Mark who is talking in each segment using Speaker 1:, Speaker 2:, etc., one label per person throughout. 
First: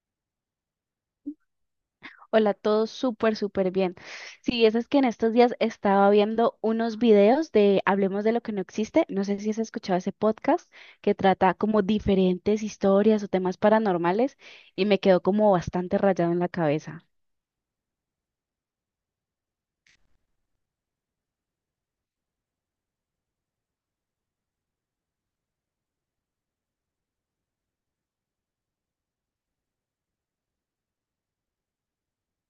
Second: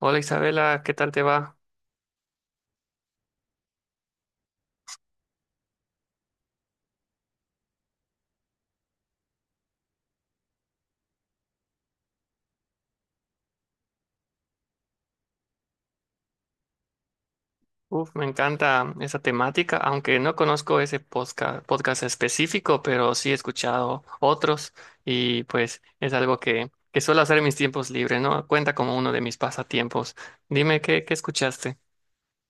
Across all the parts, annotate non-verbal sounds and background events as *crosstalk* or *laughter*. Speaker 1: Hola Isabela, ¿qué tal te va?
Speaker 2: Hola, todo súper, súper bien. Sí, eso es que en estos días estaba viendo unos videos de Hablemos de lo que no existe. No sé si has escuchado ese podcast que trata como diferentes historias o temas paranormales y me quedó como bastante rayado en la cabeza.
Speaker 1: Uf, me encanta esa temática, aunque no conozco ese podcast, específico, pero sí he escuchado otros y pues es algo que suelo hacer en mis tiempos libres, ¿no? Cuenta como uno de mis pasatiempos. Dime, ¿qué escuchaste?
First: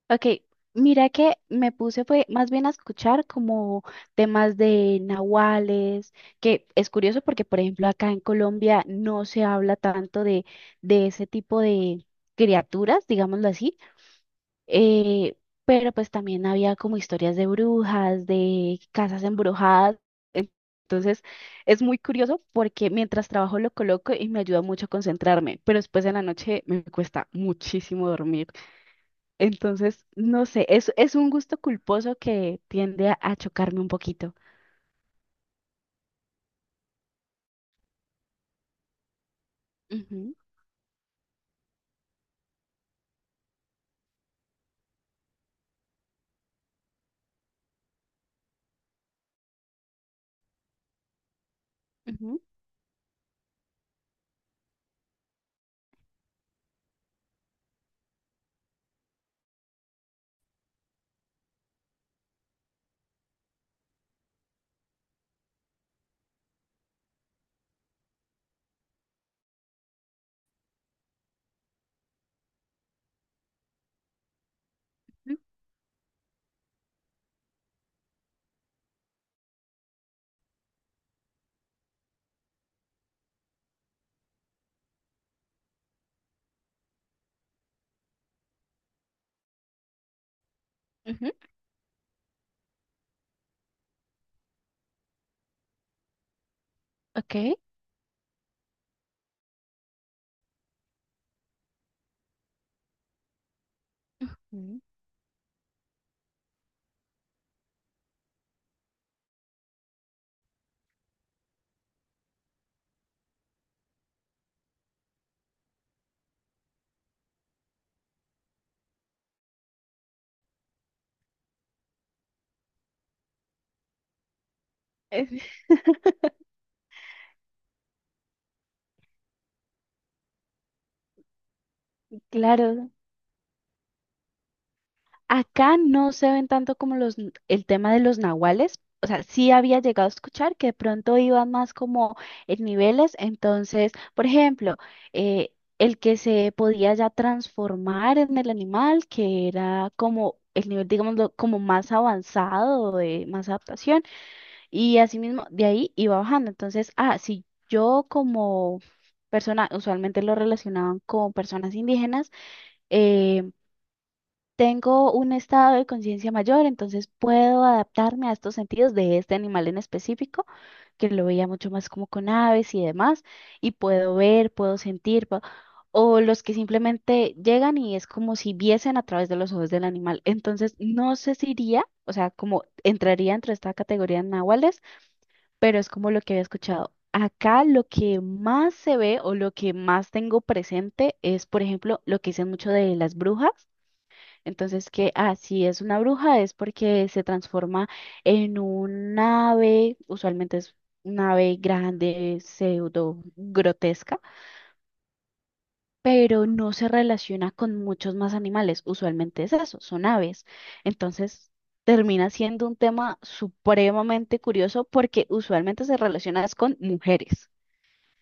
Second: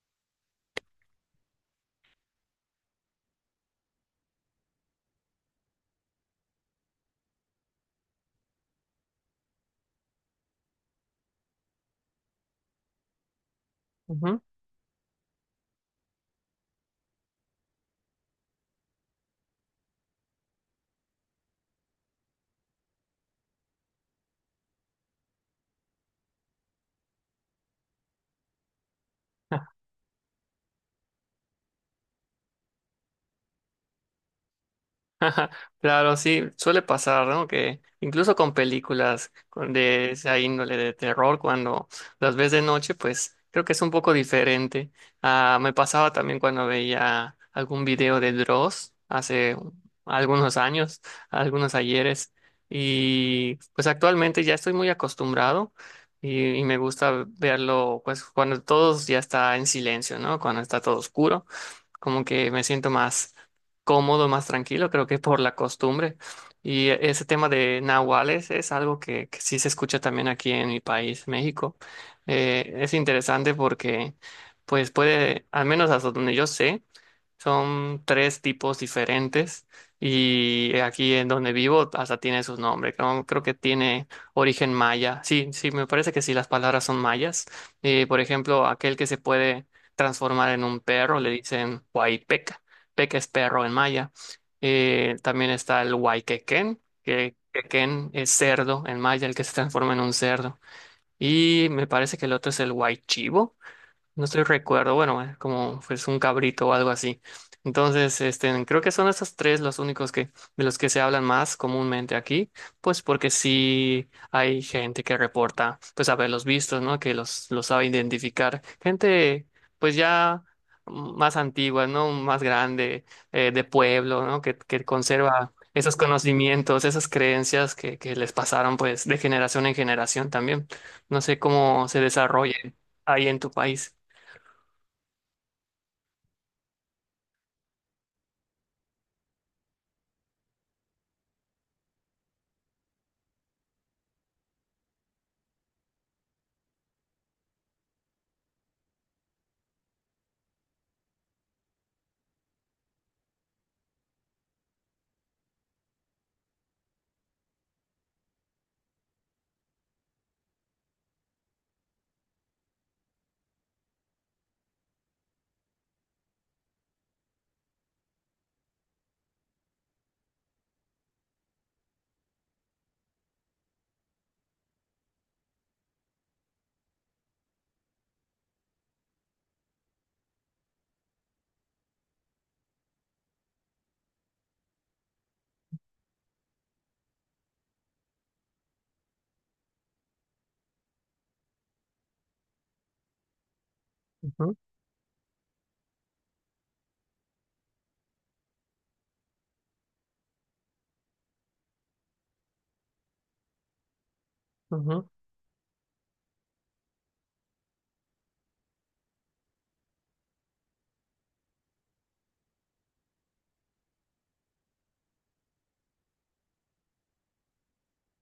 Speaker 2: Ok, mira que me puse fue más bien a escuchar como temas de nahuales, que es curioso porque, por ejemplo, acá en Colombia no se habla tanto de ese tipo de criaturas, digámoslo así.
Speaker 1: Ujú.
Speaker 2: eh, pero pues también había como historias de brujas, de casas embrujadas. en- Entonces es muy curioso porque mientras trabajo lo coloco y me ayuda mucho a concentrarme, pero después en la noche me cuesta muchísimo dormir. Entonces, no sé, es un gusto culposo que tiende a chocarme un poquito.
Speaker 1: Claro, sí, suele pasar, ¿no? Que incluso con películas de
Speaker 2: Ujú,
Speaker 1: esa índole de terror, cuando las ves de noche, pues creo que es un poco diferente. Ah, me pasaba también cuando veía algún video de Dross hace algunos años, algunos ayeres,
Speaker 2: ujú,
Speaker 1: y pues actualmente ya estoy muy acostumbrado y me gusta verlo, pues cuando todos ya está en silencio, ¿no? Cuando está todo oscuro como que me siento más cómodo, más tranquilo, creo que por la costumbre. Y ese tema de nahuales es algo que sí se escucha también aquí en mi país, México. Es interesante porque, pues
Speaker 2: ujú,
Speaker 1: puede, al menos hasta donde yo sé, son tres tipos diferentes y aquí en donde vivo hasta tiene sus nombres. Creo que tiene origen maya. Sí, sí, me parece que sí, las palabras son mayas. Por ejemplo, aquel que se puede transformar en un perro le
Speaker 2: ujú,
Speaker 1: dicen huaypeca. Peca es perro en maya. También está el huayquequén,
Speaker 2: ok.
Speaker 1: que quequén es cerdo en maya, el que se transforma en un cerdo. Y me parece que el otro es el huaychivo no estoy
Speaker 2: Mm.
Speaker 1: recuerdo, bueno, como pues un cabrito o algo así. Entonces, este, creo que son esos tres los únicos que, de los que se hablan más comúnmente aquí, pues porque sí hay gente que reporta, pues haberlos visto, ¿no? Que los sabe identificar. Gente, pues ya más antigua, ¿no? Más grande, de pueblo, ¿no? Que conserva
Speaker 2: Es-
Speaker 1: esos conocimientos, esas creencias que les pasaron, pues, de generación en generación también. No sé cómo se
Speaker 2: *laughs*
Speaker 1: desarrolle
Speaker 2: claro,
Speaker 1: ahí en tu país.
Speaker 2: acá no se ven tanto como el tema de los nahuales. O sea, sí había llegado a escuchar que de pronto iban más como en niveles. Entonces, por ejemplo, eh, el que se podía ya transformar en el animal, que era como el nivel, digamos, como más avanzado, de más adaptación. Y asimismo, de ahí iba bajando. Entonces, ah, si yo como persona, usualmente lo relacionaban con personas indígenas, eh, tengo un estado de conciencia mayor, entonces puedo adaptarme a estos sentidos de este animal en específico, que lo veía mucho más como con aves y demás, y puedo ver, puedo sentir, o los que simplemente llegan y es como si viesen a través de los ojos del animal. Entonces, no sé si iría, o sea, como entraría entre esta categoría de nahuales, pero es como lo que había escuchado. Acá lo que más se ve o lo que más tengo presente es, por ejemplo, lo que dicen mucho de las brujas,
Speaker 1: Ujú,
Speaker 2: entonces, que así es una bruja es porque se transforma en un ave, usualmente es una ave grande, pseudo grotesca,
Speaker 1: ujú.
Speaker 2: pero no se relaciona con muchos más animales. Usualmente es eso, son aves. Entonces, termina siendo un tema supremamente curioso porque usualmente se relaciona es con mujeres.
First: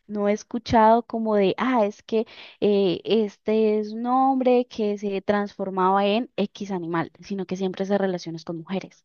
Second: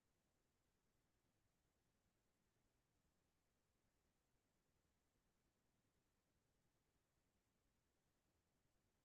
Speaker 2: No he escuchado como de, ah, es que este es un hombre que se transformaba en X animal, sino que siempre se relaciona es con mujeres.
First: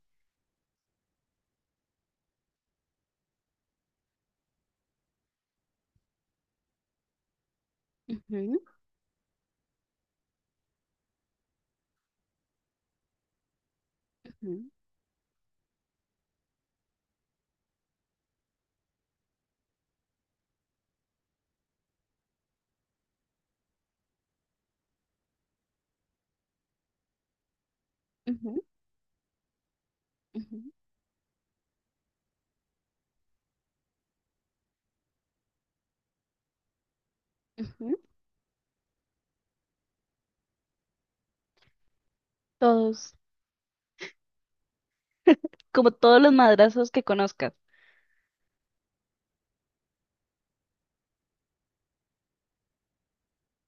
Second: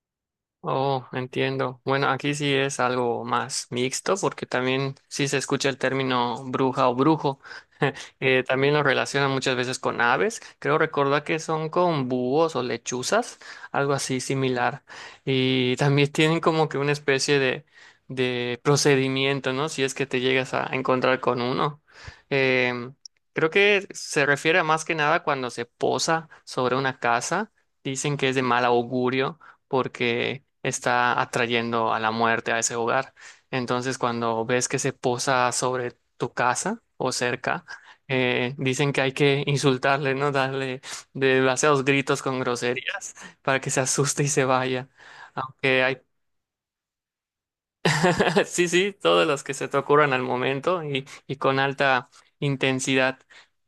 Speaker 1: Oh, entiendo. Bueno, aquí sí es algo más mixto porque también sí se escucha el término bruja o brujo. *laughs*
Speaker 2: Ujú,
Speaker 1: También lo relacionan muchas veces con aves. Creo recordar que son con búhos o lechuzas, algo así
Speaker 2: ujú,
Speaker 1: similar. Y también tienen como que una especie de procedimiento, ¿no? Si es que te llegas a encontrar con uno. Em, Creo que se refiere a más que nada cuando se posa sobre una casa. Dicen que es de
Speaker 2: ujú,
Speaker 1: mal augurio porque
Speaker 2: ujú,
Speaker 1: está atrayendo a la muerte a ese hogar. Entonces, cuando ves que se posa sobre tu casa o cerca,
Speaker 2: ujú.
Speaker 1: dicen que hay que insultarle, ¿no? Darle demasiados gritos con groserías
Speaker 2: Todos,
Speaker 1: para que se asuste y se vaya. Aunque
Speaker 2: como
Speaker 1: hay
Speaker 2: todos los madrazos que conozcas.
Speaker 1: *laughs* Sí, sí, todos los que se te ocurran al momento y con alta intensidad.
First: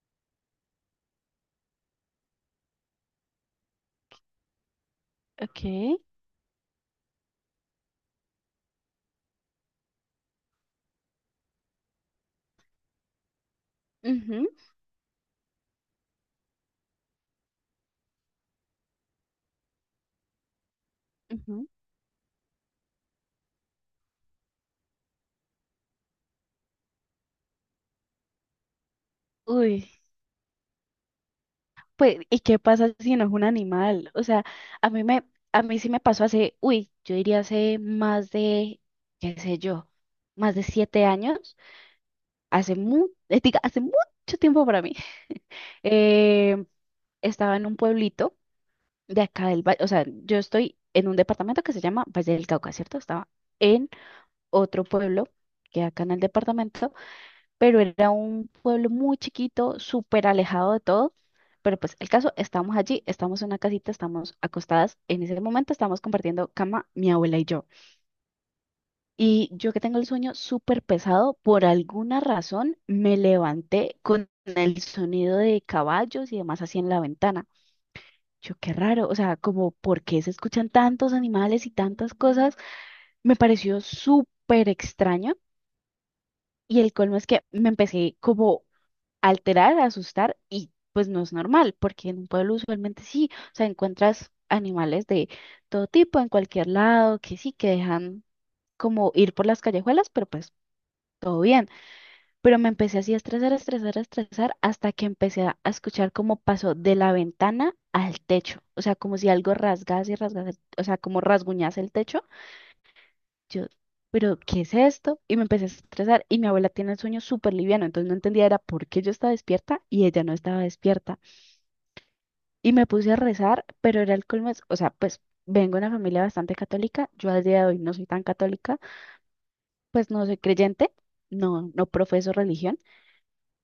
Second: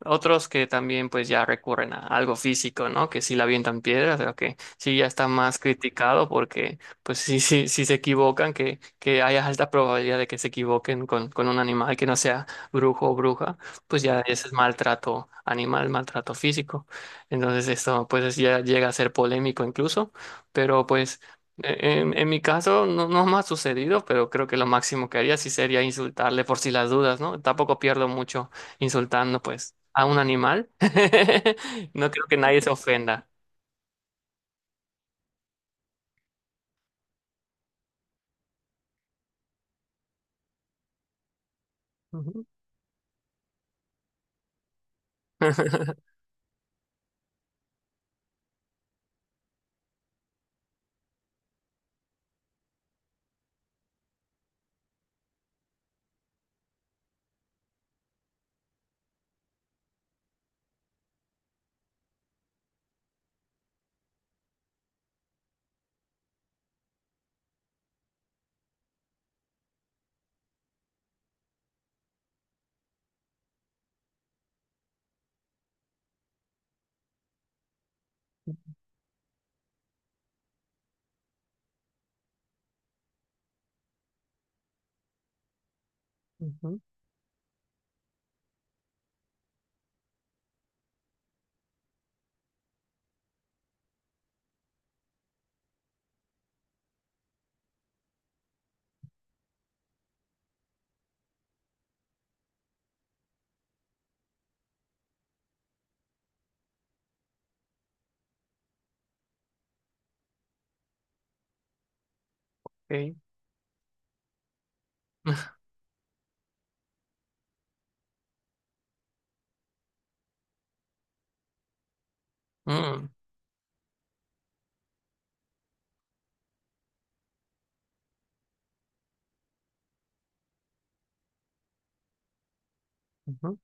Speaker 1: Otros que también pues ya recurren a algo físico, ¿no? Que sí la avientan piedras, pero que sí ya está más
Speaker 2: Ok.
Speaker 1: criticado porque pues sí, sí, sí se equivocan, que haya alta probabilidad de que se equivoquen con un animal que no sea brujo o bruja, pues ya ese
Speaker 2: Ujú,
Speaker 1: es maltrato animal, maltrato físico. Entonces esto pues ya llega a ser polémico incluso, pero pues...
Speaker 2: ujú.
Speaker 1: En mi caso no, no me ha sucedido, pero creo que lo máximo que haría sí sería insultarle por si las dudas, ¿no? Tampoco pierdo mucho insultando pues
Speaker 2: Uy,
Speaker 1: a un animal. *laughs* No
Speaker 2: pues,
Speaker 1: creo que
Speaker 2: ¿y qué
Speaker 1: nadie se
Speaker 2: pasa si no
Speaker 1: ofenda.
Speaker 2: es un animal? O sea, a mí me, a mí sí me pasó hace, uy, yo diría hace más de, qué sé yo, más de 7 años.
Speaker 1: Ujú.
Speaker 2: Hace mucho tiempo para mí, *laughs*
Speaker 1: *laughs*
Speaker 2: eh, estaba en un pueblito de acá del valle, o sea, yo estoy en un departamento que se llama Valle del Cauca, ¿cierto? Estaba en otro pueblo que acá en el departamento, pero era un pueblo muy chiquito, súper alejado de todo. Pero pues el caso, estamos allí, estamos en una casita, estamos acostadas. En ese momento estamos compartiendo cama mi abuela y yo. Y yo que tengo el sueño súper pesado, por alguna razón me levanté con el sonido de caballos y demás así en la ventana. Yo, qué raro, o sea, como por qué se escuchan tantos animales y tantas cosas, me pareció súper extraño.
Speaker 1: Ujú,
Speaker 2: Y el colmo es que me empecé como a alterar, a asustar y pues no es normal, porque en un pueblo usualmente sí, o sea, encuentras animales de todo tipo en cualquier lado, que sí, que dejan como ir por las callejuelas, pero pues todo bien. Pero me empecé así a estresar, a estresar, a estresar, hasta que empecé a escuchar cómo pasó de la ventana al techo, o sea, como si algo rasgase y rasgase, o sea, como rasguñase el techo.
Speaker 1: ok.
Speaker 2: Yo, pero ¿qué es esto? Y me empecé a estresar y mi abuela tiene el sueño súper liviano, entonces no entendía era por qué yo estaba despierta y ella no estaba despierta. Y me
Speaker 1: Mm,
Speaker 2: puse a rezar, pero era el colmo, o sea, pues vengo de una familia bastante católica, yo al día de hoy no soy tan católica, pues no soy creyente, no profeso religión.
Speaker 1: ujú,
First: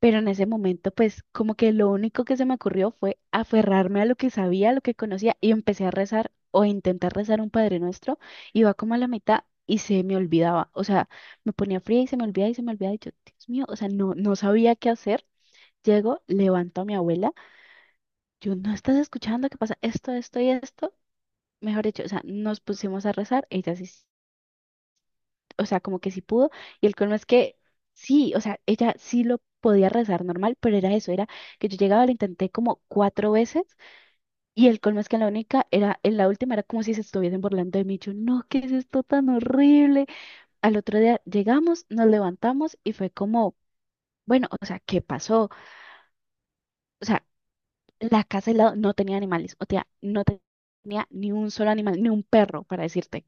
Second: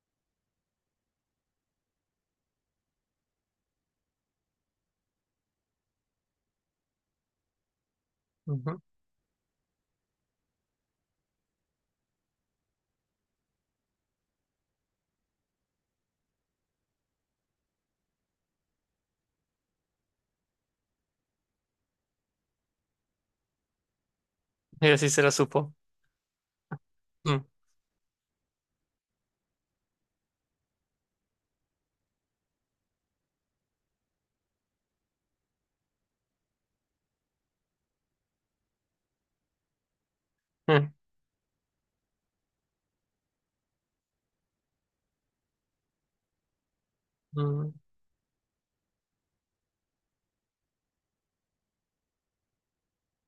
Speaker 2: Pero en ese momento, pues como que lo único que se me ocurrió fue aferrarme a lo que sabía, a lo que conocía y empecé a rezar o a intentar rezar un Padre Nuestro. Iba
Speaker 1: ujú.
Speaker 2: como a la mitad y se me olvidaba. O sea, me ponía fría y se me olvidaba y se me olvidaba. Y yo, Dios mío, o sea, no sabía qué hacer. Llego, levanto a mi abuela. Yo, ¿no estás escuchando qué pasa? Esto y esto. Mejor dicho, o sea, nos pusimos a rezar. Ella sí,
Speaker 1: Ella sí se lo
Speaker 2: o
Speaker 1: supo.
Speaker 2: sea, como que sí pudo, y el colmo es
Speaker 1: Mm,
Speaker 2: que sí, o sea, ella sí lo podía rezar normal, pero era eso, era que yo llegaba, lo intenté como 4 veces, y el colmo es que en la única, en la última era como si se estuviesen burlando de mí, yo, no, ¿qué es esto tan horrible? Al
Speaker 1: mm,
Speaker 2: otro día llegamos, nos levantamos, y fue como, bueno, o sea, ¿qué pasó? O sea,
Speaker 1: mm,
Speaker 2: la casa del lado no tenía animales, o sea, no tenía ni un solo animal, ni un perro, para decirte.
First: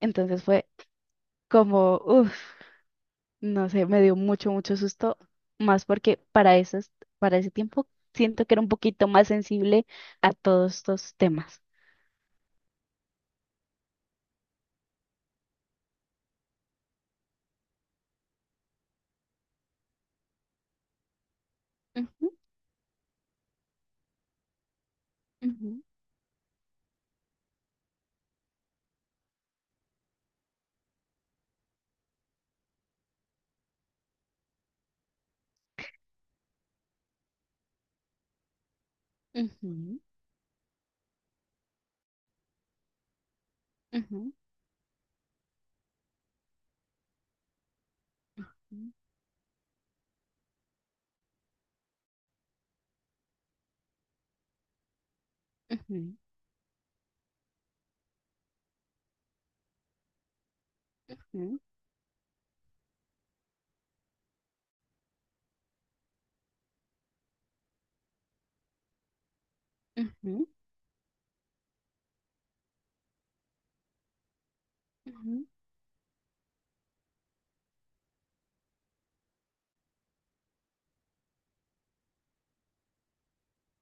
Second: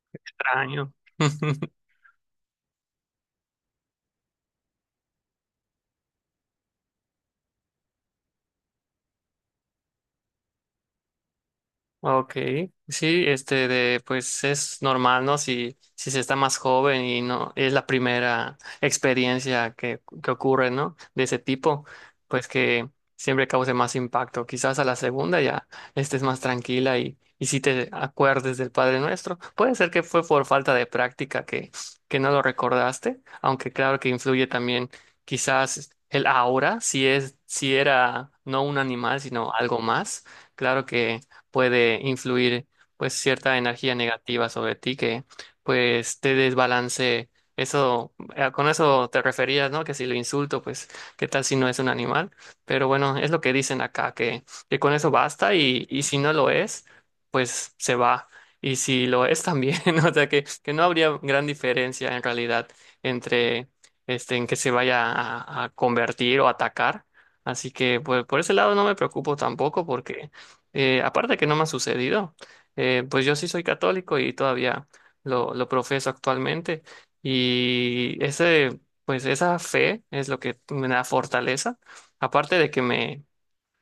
Speaker 2: Entonces fue
Speaker 1: extraño. *laughs*
Speaker 2: como, uff. No sé, me dio mucho, mucho susto, más porque para para ese tiempo siento que era un poquito más sensible a todos estos temas.
Speaker 1: Ok, sí, este de pues es normal, ¿no? Si, si se está más joven y no es la primera experiencia que ocurre, ¿no? De ese tipo,
Speaker 2: Ujú,
Speaker 1: pues que siempre cause más impacto. Quizás a la segunda ya
Speaker 2: ujú,
Speaker 1: estés más tranquila y si te acuerdes del Padre Nuestro. Puede ser que fue por falta de práctica que no lo recordaste, aunque claro que influye también quizás el ahora, si es, si era no un animal, sino algo
Speaker 2: ujú,
Speaker 1: más. Claro que puede influir pues cierta energía
Speaker 2: ujú,
Speaker 1: negativa sobre ti que pues te desbalance. Eso, con eso te referías, ¿no? Que si lo insulto, pues, ¿qué tal si no es un animal? Pero bueno, es lo que dicen acá, que con eso basta y
Speaker 2: ujú,
Speaker 1: si no lo es, pues se va. Y si lo es también, *laughs* o sea que no habría gran
Speaker 2: ujú,
Speaker 1: diferencia en realidad entre este, en que se vaya a convertir o atacar. Así que pues por ese lado no me preocupo tampoco
Speaker 2: ujú,
Speaker 1: porque
Speaker 2: ujú,
Speaker 1: aparte que no me ha sucedido, pues yo sí soy católico y todavía
Speaker 2: ujú,
Speaker 1: lo profeso actualmente y ese, pues esa fe es lo que me da fortaleza, aparte de que me,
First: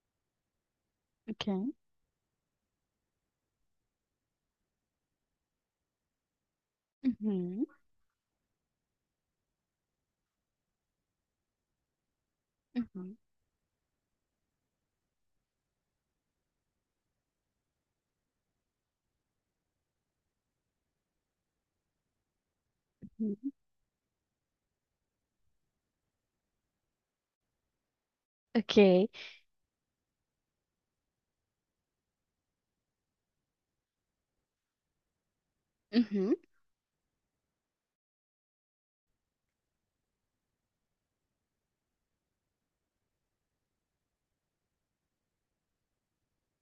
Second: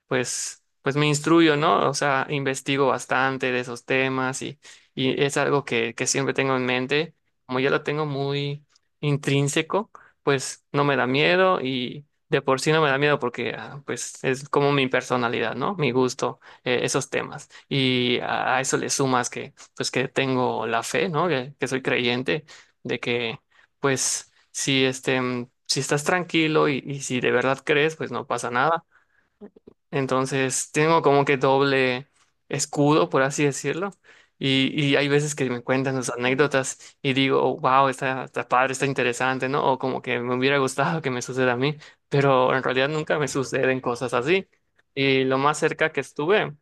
Speaker 1: pues, pues me instruyo,
Speaker 2: okay.
Speaker 1: ¿no? O sea, investigo bastante de esos temas y es algo que siempre tengo en mente. Como
Speaker 2: Ujú,
Speaker 1: ya lo tengo muy intrínseco, pues no me da miedo y de por sí no me da
Speaker 2: ujú,
Speaker 1: miedo porque ah, pues es como mi personalidad, ¿no? Mi gusto, esos temas. Y a eso le sumas que pues que tengo la fe, ¿no? Que soy creyente de
Speaker 2: ujú,
Speaker 1: que pues si este... Si estás tranquilo y si de verdad crees, pues no pasa nada
Speaker 2: okay.
Speaker 1: entonces tengo como que doble escudo, por así decirlo. Y hay veces que me cuentan sus
Speaker 2: Ujú.
Speaker 1: anécdotas y digo, wow, está, está padre, está interesante, ¿no? O como que me hubiera gustado que me suceda a mí, pero en realidad nunca me suceden cosas así. Y lo más cerca que estuve,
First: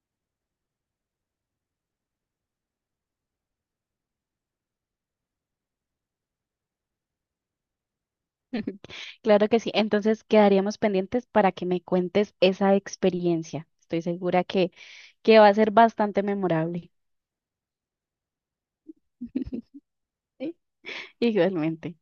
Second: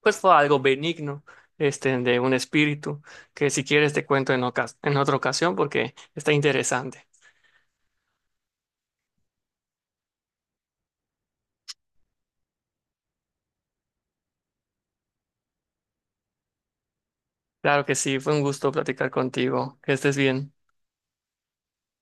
Speaker 1: pues fue algo benigno, este, de un espíritu, que si quieres te cuento en en otra ocasión porque está interesante.
Speaker 2: *laughs* Claro que sí. Entonces quedaríamos pendientes para que me cuentes esa experiencia. Estoy segura que va a ser bastante memorable.
Speaker 1: Claro que sí, fue un gusto platicar contigo.
Speaker 2: *laughs*
Speaker 1: Que estés bien.
Speaker 2: Sí, igualmente.